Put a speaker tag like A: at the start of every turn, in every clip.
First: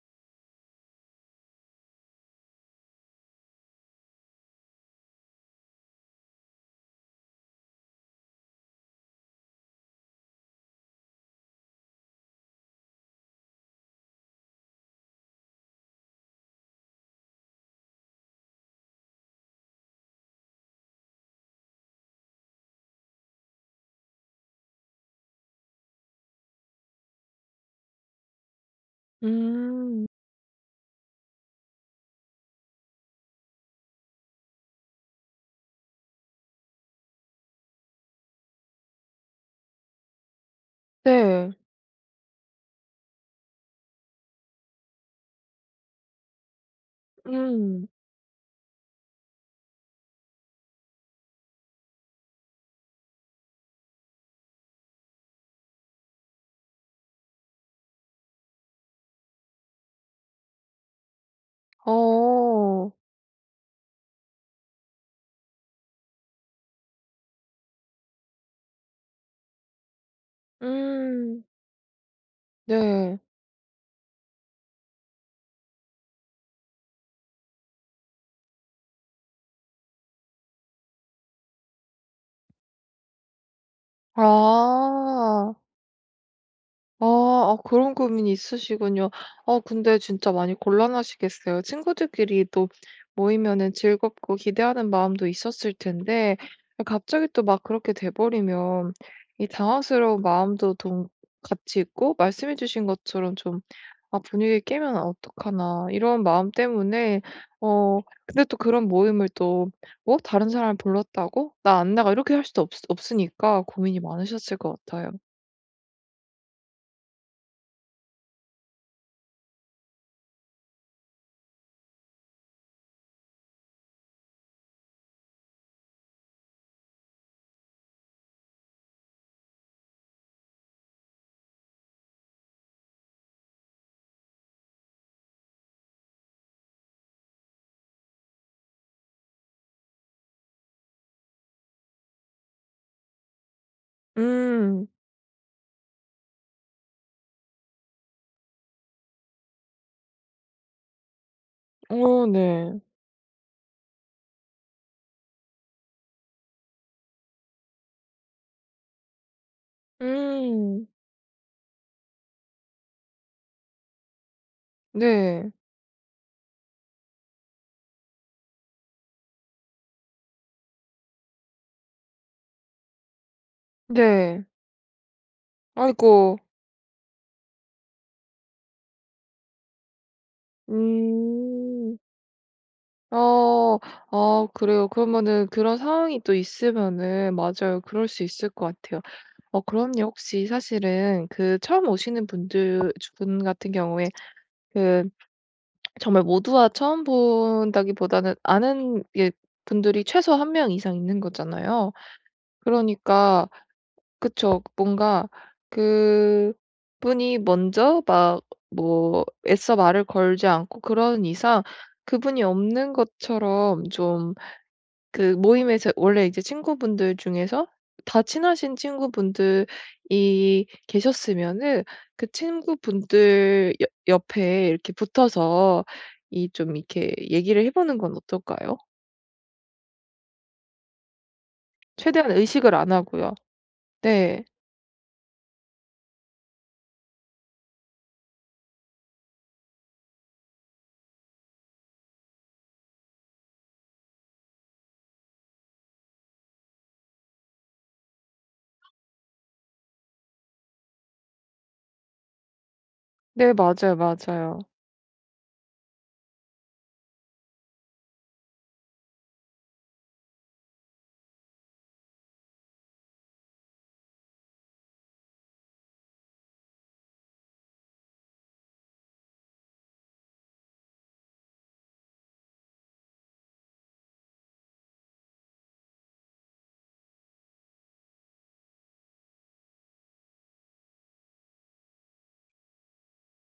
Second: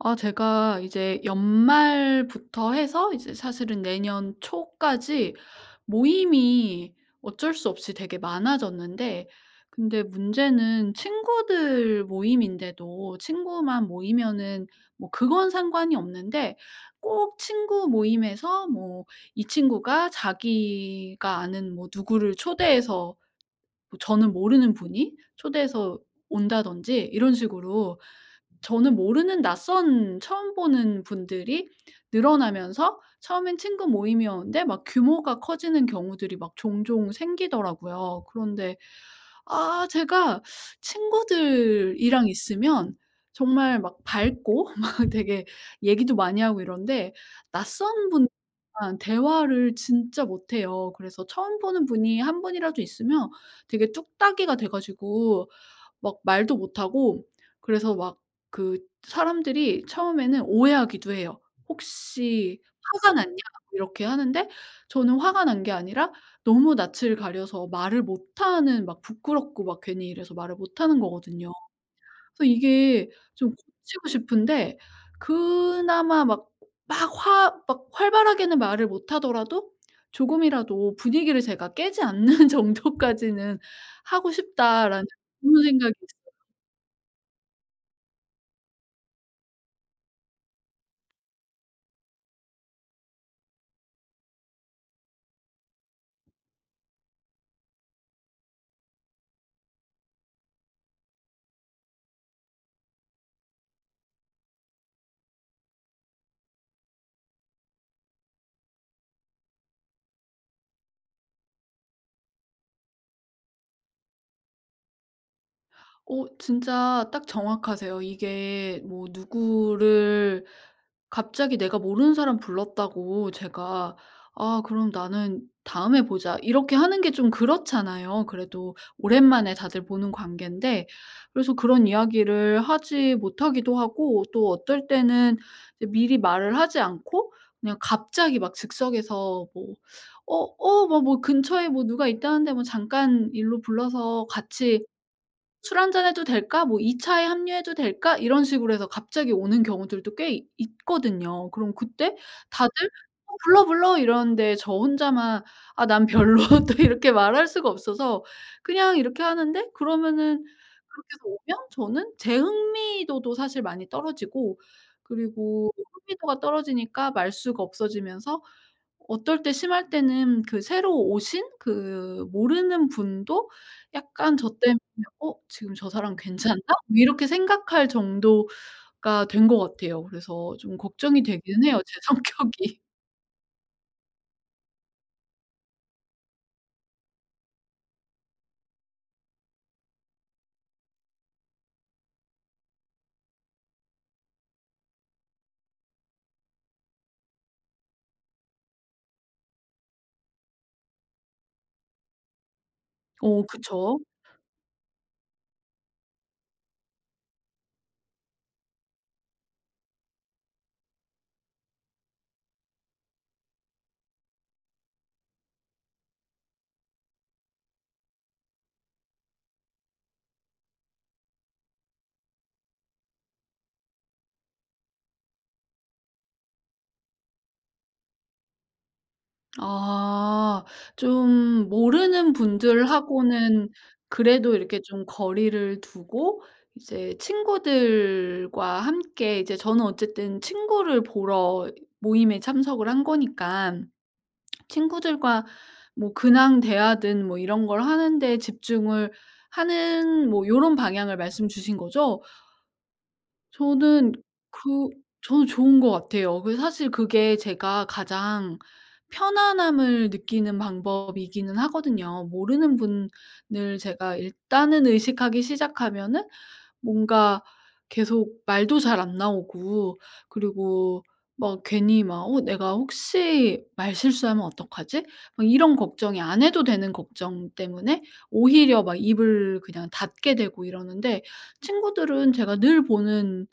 A: 아 제가 이제 연말부터 해서 이제 사실은 내년 초까지 모임이 어쩔 수 없이 되게 많아졌는데. 근데 문제는 친구들 모임인데도 친구만 모이면은 뭐 그건 상관이 없는데, 꼭 친구 모임에서 뭐 이 친구가 자기가 아는 뭐 누구를 초대해서, 뭐 저는 모르는 분이 초대해서 온다든지 이런 식으로 저는 모르는
B: 음.
A: 낯선 처음 보는 분들이 늘어나면서, 처음엔 친구 모임이었는데 막 규모가 커지는 경우들이 막 종종 생기더라고요. 그런데 아 제가
B: 네.
A: 친구들이랑 있으면 정말 막 밝고 막 되게 얘기도 많이 하고 이런데,
B: 음.
A: 낯선 분이랑 대화를 진짜 못해요. 그래서 처음 보는 분이 한 분이라도 있으면 되게 뚝딱이가 돼 가지고 막 말도 못하고, 그래서 막 그 사람들이 처음에는 오해하기도 해요. "혹시
B: 어.
A: 화가 났냐?" 뭐 이렇게 하는데, 저는 화가 난 게 아니라 너무 낯을 가려서 말을 못하는, 막 부끄럽고 막 괜히 이래서 말을 못하는
B: 음.
A: 거거든요. 그래서 이게
B: 네.
A: 좀 고치고 싶은데, 그나마 막 막 화 막 활발하게는 말을 못하더라도 조금이라도 분위기를 제가 깨지 않는 정도까지는 하고
B: 아.
A: 싶다라는 그런 생각이.
B: 아. 아 그런 고민이 있으시군요. 근데 진짜 많이 곤란하시겠어요. 친구들끼리 또 모이면은 즐겁고 기대하는 마음도 있었을 텐데 갑자기 또 막 그렇게 돼 버리면 이 당황스러운 마음도 동 같이 있고, 말씀해 주신 것처럼 좀 '아 분위기 깨면 어떡하나.' 이런 마음 때문에. 어 근데 또 그런 모임을 또 '뭐 다른 사람 불렀다고 나 안 나가.' 이렇게 할 수도 없 없으니까 고민이 많으셨을 것 같아요.
A: 어 진짜 딱 정확하세요. 이게 뭐 누구를 갑자기 내가 모르는 사람 불렀다고 제가 '아 그럼 나는 다음에 보자.' 이렇게 하는 게 좀 그렇잖아요. 그래도 오랜만에 다들 보는 관계인데. 그래서 그런 이야기를 하지 못하기도 하고, 또 어떨 때는 이제 미리 말을 하지 않고 그냥 갑자기 막 즉석에서 뭐 "어 뭐 근처에 뭐 누가 있다는데 뭐 잠깐 일로 불러서 같이
B: 음.
A: 술 한잔 해도 될까?" 뭐 "이 차에 합류해도 될까?" 이런 식으로 해서 갑자기 오는 경우들도 꽤 이 있거든요. 그럼 그때 다들
B: 네.
A: "어 불러, 불러." 이러는데, 저 혼자만 "아 난 별로." 또 이렇게 말할 수가 없어서 그냥 이렇게 하는데. 그러면은
B: 음.
A: 그렇게 해서 오면 저는 제 흥미도도 사실 많이 떨어지고,
B: 네.
A: 그리고 흥미도가 떨어지니까 말수가 없어지면서, 어떨 때 심할 때는 그 새로 오신 그 모르는 분도 약간
B: 네.
A: 저 때문에 '어 지금 저 사람
B: 아이고.
A: 괜찮나?' 뭐 이렇게 생각할 정도가 된 것 같아요. 그래서 좀 걱정이 되기는 해요, 제
B: 음.
A: 성격이.
B: 어. 아 그래요. 그러면은 그런 상황이 또 있으면은 맞아요. 그럴 수 있을 것 같아요. 그럼요. 혹시 사실은 그 처음 오시는 분들 주 분 같은 경우에 그 정말 모두와 처음 본다기보다는 아는 예 분들이 최소 한 명 이상 있는 거잖아요.
A: 어
B: 그러니까
A: 그쵸.
B: 그쵸. 뭔가 그분이 먼저 막 뭐 애써 말을 걸지 않고 그런 이상 그분이 없는 것처럼 좀 그 모임에서 원래 이제 친구분들 중에서 다 친하신 친구분들이 계셨으면은 그 친구분들 옆 옆에 이렇게 붙어서 이 좀 이렇게 얘기를 해 보는 건 어떨까요?
A: 아 좀 모르는
B: 최대한 의식을 안 하고요.
A: 분들하고는
B: 네.
A: 그래도 이렇게 좀 거리를 두고 이제 친구들과 함께, 이제 저는 어쨌든 친구를 보러 모임에 참석을 한 거니깐 친구들과 뭐 근황 대화든 뭐 이런 걸 하는 데 집중을 하는, 뭐 요런 방향을 말씀 주신 거죠?
B: 네 맞아요,
A: 저는
B: 맞아요.
A: 그 저는 좋은 것 같아요. 그 사실 그게 제가 가장 편안함을 느끼는 방법이기는 하거든요. 모르는 분을 제가 일단은 의식하기 시작하면은 뭔가 계속 말도 잘 안 나오고, 그리고 막 괜히 막 '어 내가 혹시 말 실수하면 어떡하지?' 막 이런 걱정이, 안 해도 되는 걱정 때문에 오히려 막 입을 그냥 닫게 되고 이러는데, 친구들은 제가 늘 보는,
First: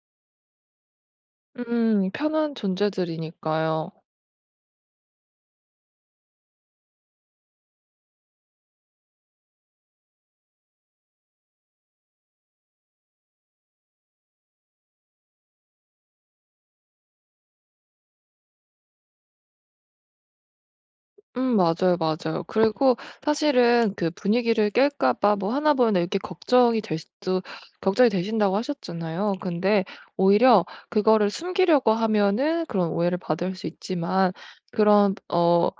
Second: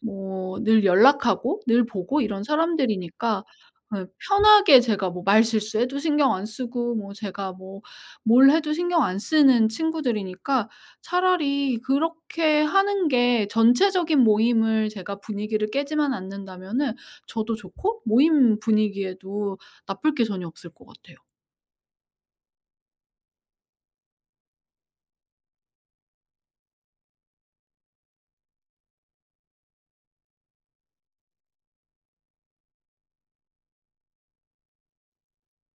A: 뭐 늘 연락하고 늘 보고 이런
B: 편한
A: 사람들이니까
B: 존재들이니까요.
A: 예 편하게 제가 뭐 말 실수해도 신경 안 쓰고 뭐 제가 뭐 뭘 해도 신경 안 쓰는 친구들이니까 차라리 그렇게 하는 게, 전체적인 모임을 제가 분위기를 깨지만 않는다면은 저도 좋고 모임 분위기에도 나쁠 게 전혀 없을 것 같아요.
B: 맞아요, 맞아요. 그리고 사실은 그 분위기를 깰까 봐 뭐 하나 보이나 이렇게 걱정이 될 수도 걱정이 되신다고 하셨잖아요. 근데 오히려 그거를 숨기려고 하면은 그런 오해를 받을 수 있지만 그런 어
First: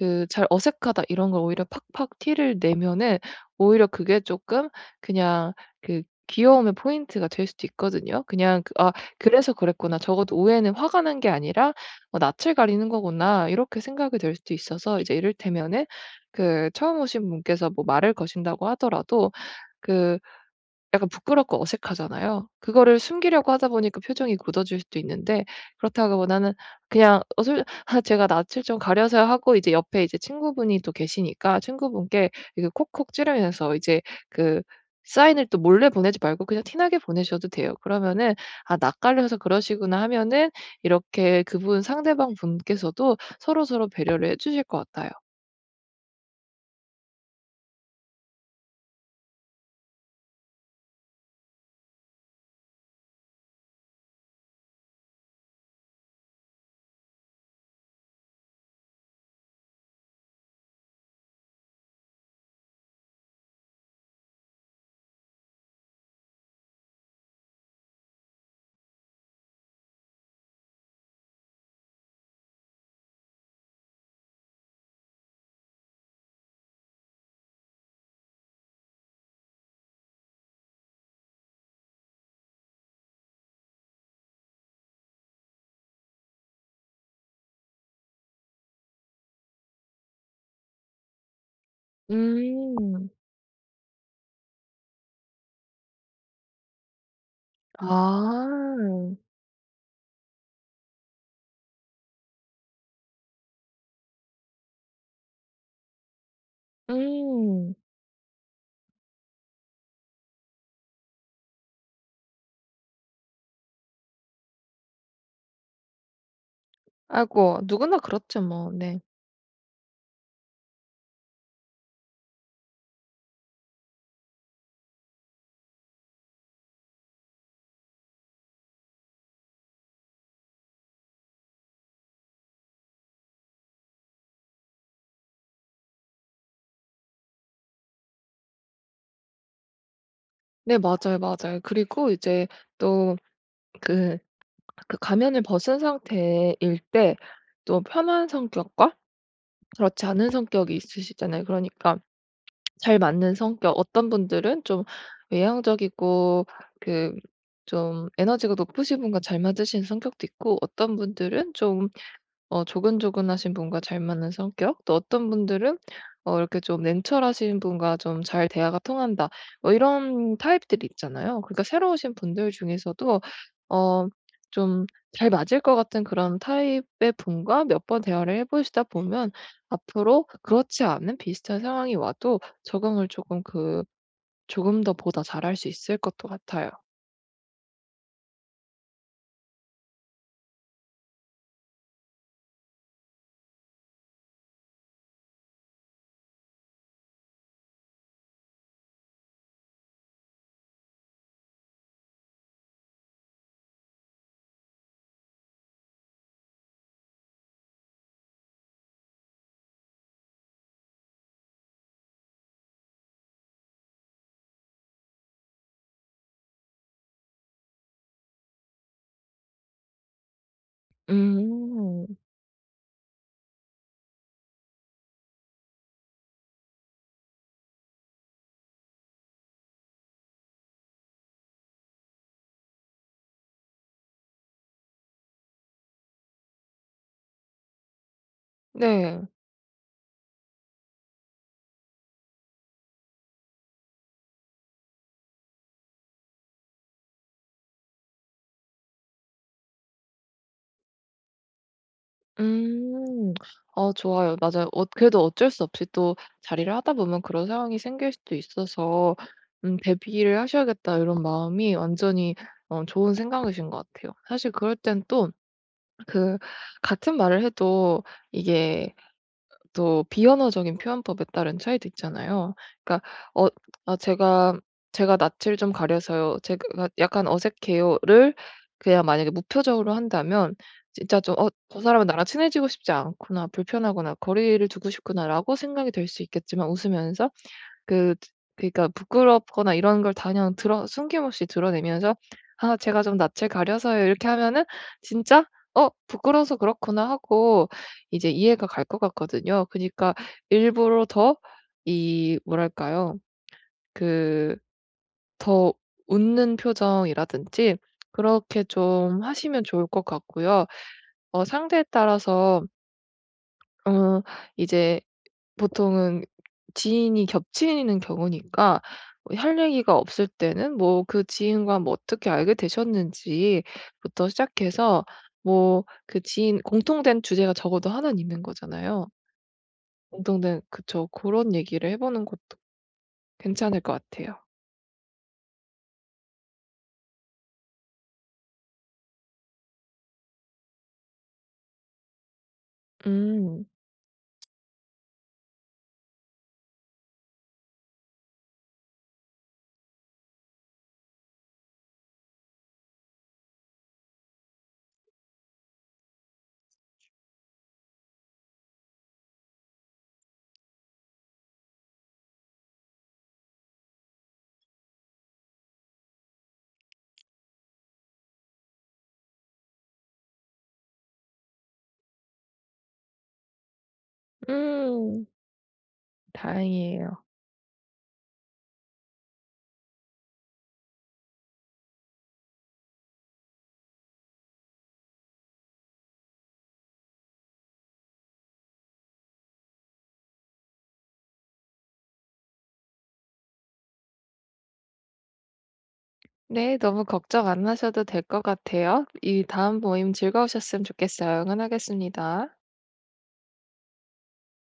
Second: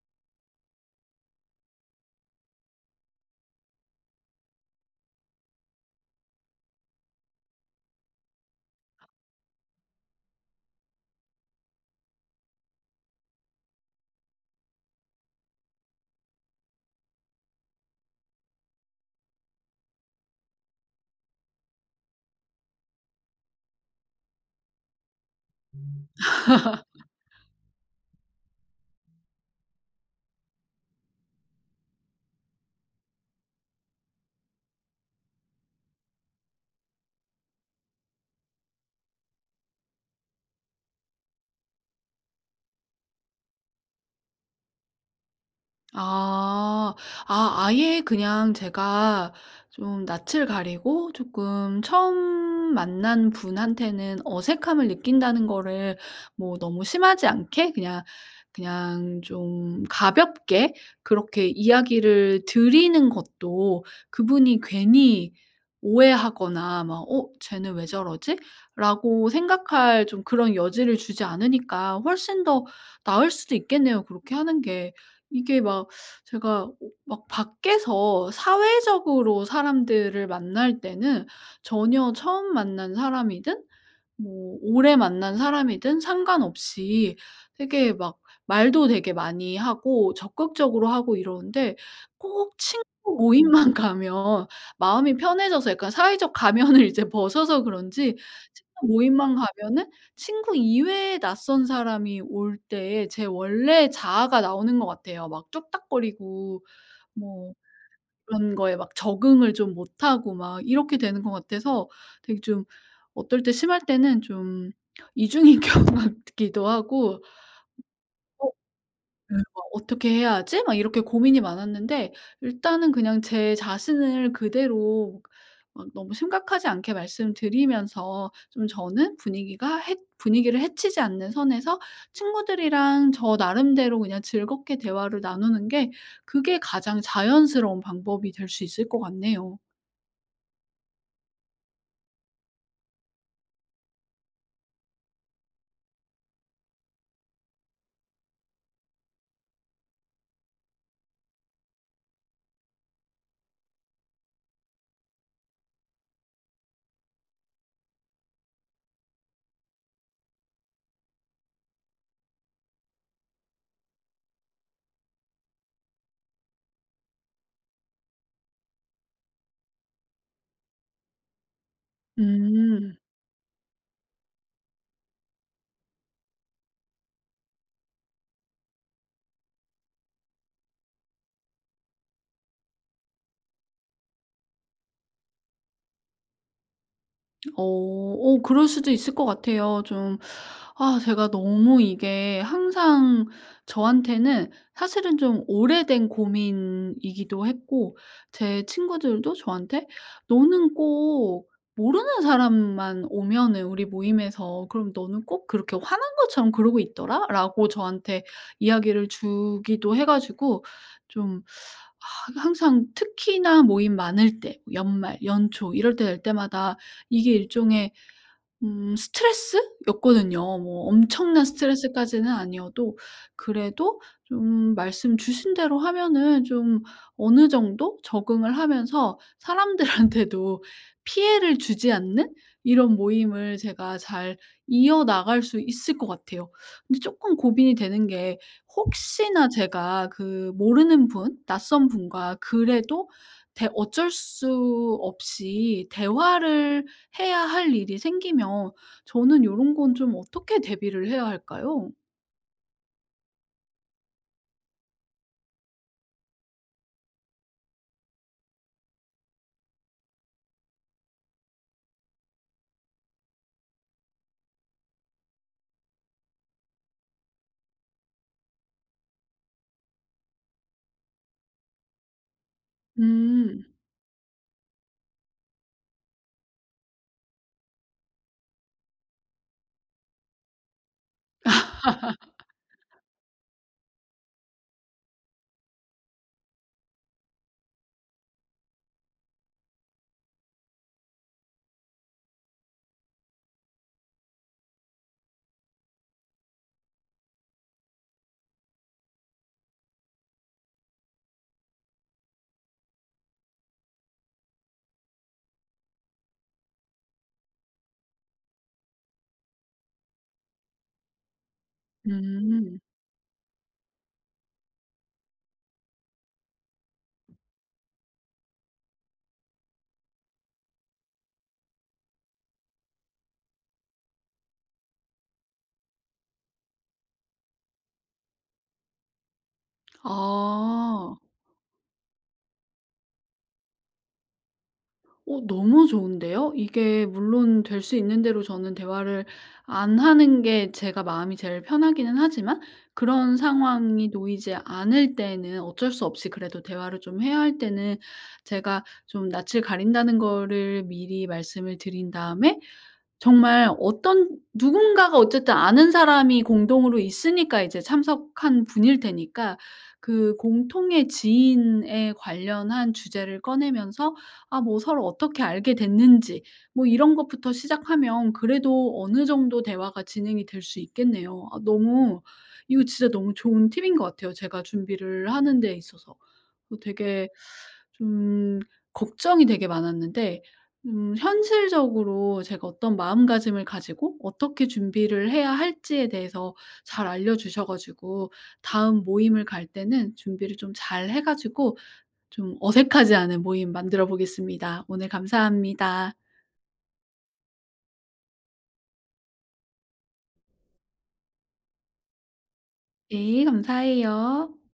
B: 그 잘 어색하다 이런 걸 오히려 팍팍 티를 내면은 오히려 그게 쪼끔 그냥 그 귀여움의 포인트가 될 수도 있거든요. 그냥 그 '아 그래서 그랬구나. 적어도 오해는 화가 난 게 아니라 어 낯을 가리는 거구나.' 이렇게 생각이 될 수도 있어서 이제 이를테면은 그 처음 오신 분께서 뭐 말을 거신다고 하더라도 그 약간 부끄럽고 어색하잖아요. 그거를 숨기려고 하다 보니까 표정이 굳어질 수도 있는데 그렇다기보다는 그냥 어 솔 아 제가 낯을 좀 가려서 하고 이제 옆에 이제 친구분이 또 계시니까 친구분께 이게 콕콕 찌르면서 이제 그 사인을 또 몰래 보내지 말고 그냥 티나게 보내셔도 돼요. 그러면은 '아 낯가려서 그러시구나.' 하면은 이렇게 그분 상대방 분께서도 서로서로 배려를 해 주실 것 같아요.
A: 아. 아 아예 그냥 제가 좀 낯을 가리고 조금 처음 만난 분한테는 어색함을 느낀다는 거를 뭐 너무 심하지 않게 그냥, 그냥 좀 가볍게 그렇게 이야기를 드리는 것도, 그분이 괜히 오해하거나 막 '어 쟤는 왜 저러지?' 라고 생각할 좀 그런 여지를 주지 않으니까 훨씬 더 나을 수도 있겠네요 그렇게 하는 게. 이게 막 제가 오 막 밖에서 사회적으로 사람들을 만날 때는 전혀 처음 만난 사람이든 뭐 오래 만난 사람이든 상관없이 되게 막 말도 되게 많이 하고 적극적으로 하고 이러는데, 꼭 친구
B: 음.
A: 모임만 가면 마음이 편해져서 약간 사회적 가면을 이제 벗어서 그런지, 친구
B: 아.
A: 모임만 가면은 친구 이외의 낯선 사람이 올 때 제 원래 자아가 나오는 것 같아요. 막쪽딱거리고뭐
B: 음.
A: 그런 거에 막 적응을 좀 못하고 막 이렇게 되는 것 같아서 되게 좀, 어떨 때 심할 때는 좀 이중인격 같기도 하고
B: 아이고 누구나 그렇죠
A: '어
B: 뭐. 네.
A: 네 막 어떻게 해야 하지?' 막 이렇게 고민이 많았는데, 일단은 그냥 제 자신을 그대로, 막 너무 심각하지 않게 말씀드리면서, 좀 저는 분위기가 해 분위기를 해치지 않는 선에서 친구들이랑 저 나름대로 그냥 즐겁게 대화를 나누는 게 그게 가장 자연스러운 방법이 될 수 있을 것 같네요.
B: 네 맞아요, 맞아요. 그리고 이제 또 그 그 가면을 벗은 상태일 때 또 편한 성격과 그렇지 않은 성격이 있으시잖아요. 그러니까 잘 맞는 성격 어떤 분들은 좀 외향적이고 그 좀 에너지가 높으신 분과 잘 맞으신 성격도 있고 어떤 분들은 좀 조근조근하신 분과 잘 맞는 성격 또 어떤 분들은 이렇게 좀 냉철하신 분과 좀 잘 대화가 통한다. 뭐 이런 타입들이 있잖아요. 그러니까 새로 오신 분들
A: 음.
B: 중에서도 어 좀 잘 맞을 것 같은 그런 타입의 분과 몇 번 대화를 해 보시다 보면 앞으로 그렇지 않은 비슷한 상황이 와도 적응을 조금 더 보다 잘할 수 있을 것도 같아요.
A: 어. 어 그럴 수도 있을 것 같아요. 좀 아 제가 너무 이게 항상 저한테는 사실은 좀 오래된 고민이기도 했고, 제 친구들도 저한테 "너는 꼭 모르는 사람만 오면은 우리 모임에서, 그럼 너는 꼭 그렇게 화난 것처럼 그러고 있더라."라고 저한테 이야기를 주기도 해 가지고 좀, 아 항상 특히나 모임 많을 때 연말, 연초 이럴 때 될 때마다 이게 일종의 스트레스였거든요. 뭐 엄청난
B: 음.
A: 스트레스까지는 아니어도 그래도 좀 말씀 주신 대로 하면은 좀 어느 정도 적응을 하면서 사람들한테도 피해를 주지 않는 이런 모임을 제가 잘 이어나갈 수 있을 것 같아요. 근데 쪼끔 고민이 되는 게,
B: 네.
A: 혹시나 제가 그 모르는 분, 낯선 분과 그래도 대 어쩔 수 없이 대화를 해야 할 일이 생기면 저는 요런 건 좀 어떻게 대비를 해야 할까요?
B: 음. 아 좋아요. 맞아요. 그래도 어쩔 수 없이 또 자리를 하다 보면 그런 상황이 생길 수도 있어서 '대비를 하셔야겠다.' 이런 마음이 완전히 좋은 생각이신 것 같아요. 사실 그럴 땐 또 그 같은 말을 해도 이게 또 비언어적인 표현법에 따른 차이도 있잖아요. 그러니까 어
A: 음.
B: 아 "제가 낯을 좀 가려서요. 제가 약간 어색해요."를 그냥 만약에 무표정으로 한다면 진짜 좀 '어 저 사람은 나랑 친해지고 싶지 않구나. 불편하구나. 거리를 두고 싶구나.'라고 생각이 될 수 있겠지만 웃으면서 그 그러니까 부끄럽거나 이런 걸 다 그냥 드러 숨김없이 드러내면서 "아 제가 좀 낯을 가려서요." 이렇게 하면은 진짜 '어 부끄러워서 그렇구나.' 하고 이제 이해가 갈 것 같거든요. 그니까 일부러 더 이 뭐랄까요? 그 더 웃는 표정이라든지 그렇게 좀 하시면 좋을 것 같고요. 상대에
A: 음.
B: 따라서
A: 음.
B: 어 이제 보통은 지인이 겹치는 경우니까 뭐할 얘기가 없을 때는 뭐 그 지인과 뭐 어떻게 알게 되셨는지부터 시작해서 뭐 그 지인 공통된 주제가 적어도 하나는 있는 거잖아요. 공통된 그쵸.
A: 아.
B: 그런 얘기를 해 보는 것도 괜찮을 것 같아요.
A: 어 너무 좋은데요. 이게 물론 될 수 있는 대로 저는 대화를 안 하는 게 제가 마음이 제일 편하기는 하지만, 그런
B: 음.
A: 상황이 놓이지 않을 때는 어쩔 수 없이 그래도 대화를 좀 해야 할 때는, 제가 좀 낯을 가린다는 거를 미리 말씀을 드린 다음에 정말 어떤 누군가가 어쨌든 아는 사람이 공동으로 있으니까 이제 참석한 분일 테니까, 그 공통의 지인에 관련한 주제를 꺼내면서 아 뭐 서로 어떻게 알게 됐는지 뭐 이런 것부터 시작하면 그래도 어느 정도 대화가 진행이 될 수 있겠네요. 아 너무 이거 진짜 너무 좋은 팁인 것 같아요, 제가
B: 음.
A: 준비를 하는 데 있어서. 뭐
B: 다행이에요.
A: 되게 좀 걱정이 되게 많았는데, 현실적으로 제가 어떤 마음가짐을 가지고 어떻게 준비를 해야 할지에 대해서 잘 알려 주셔 가지고, 다음 모임을 갈 때는 준비를 좀 잘 해 가지고 좀 어색하지 않은 모임 만들어 보겠습니다. 오늘 감사합니다.
B: 네. 너무 걱정 안 하셔도 될 것 같아요. 이 다음 모임 즐거우셨으면 좋겠어요. 응원하겠습니다.
A: 네, 감사해요.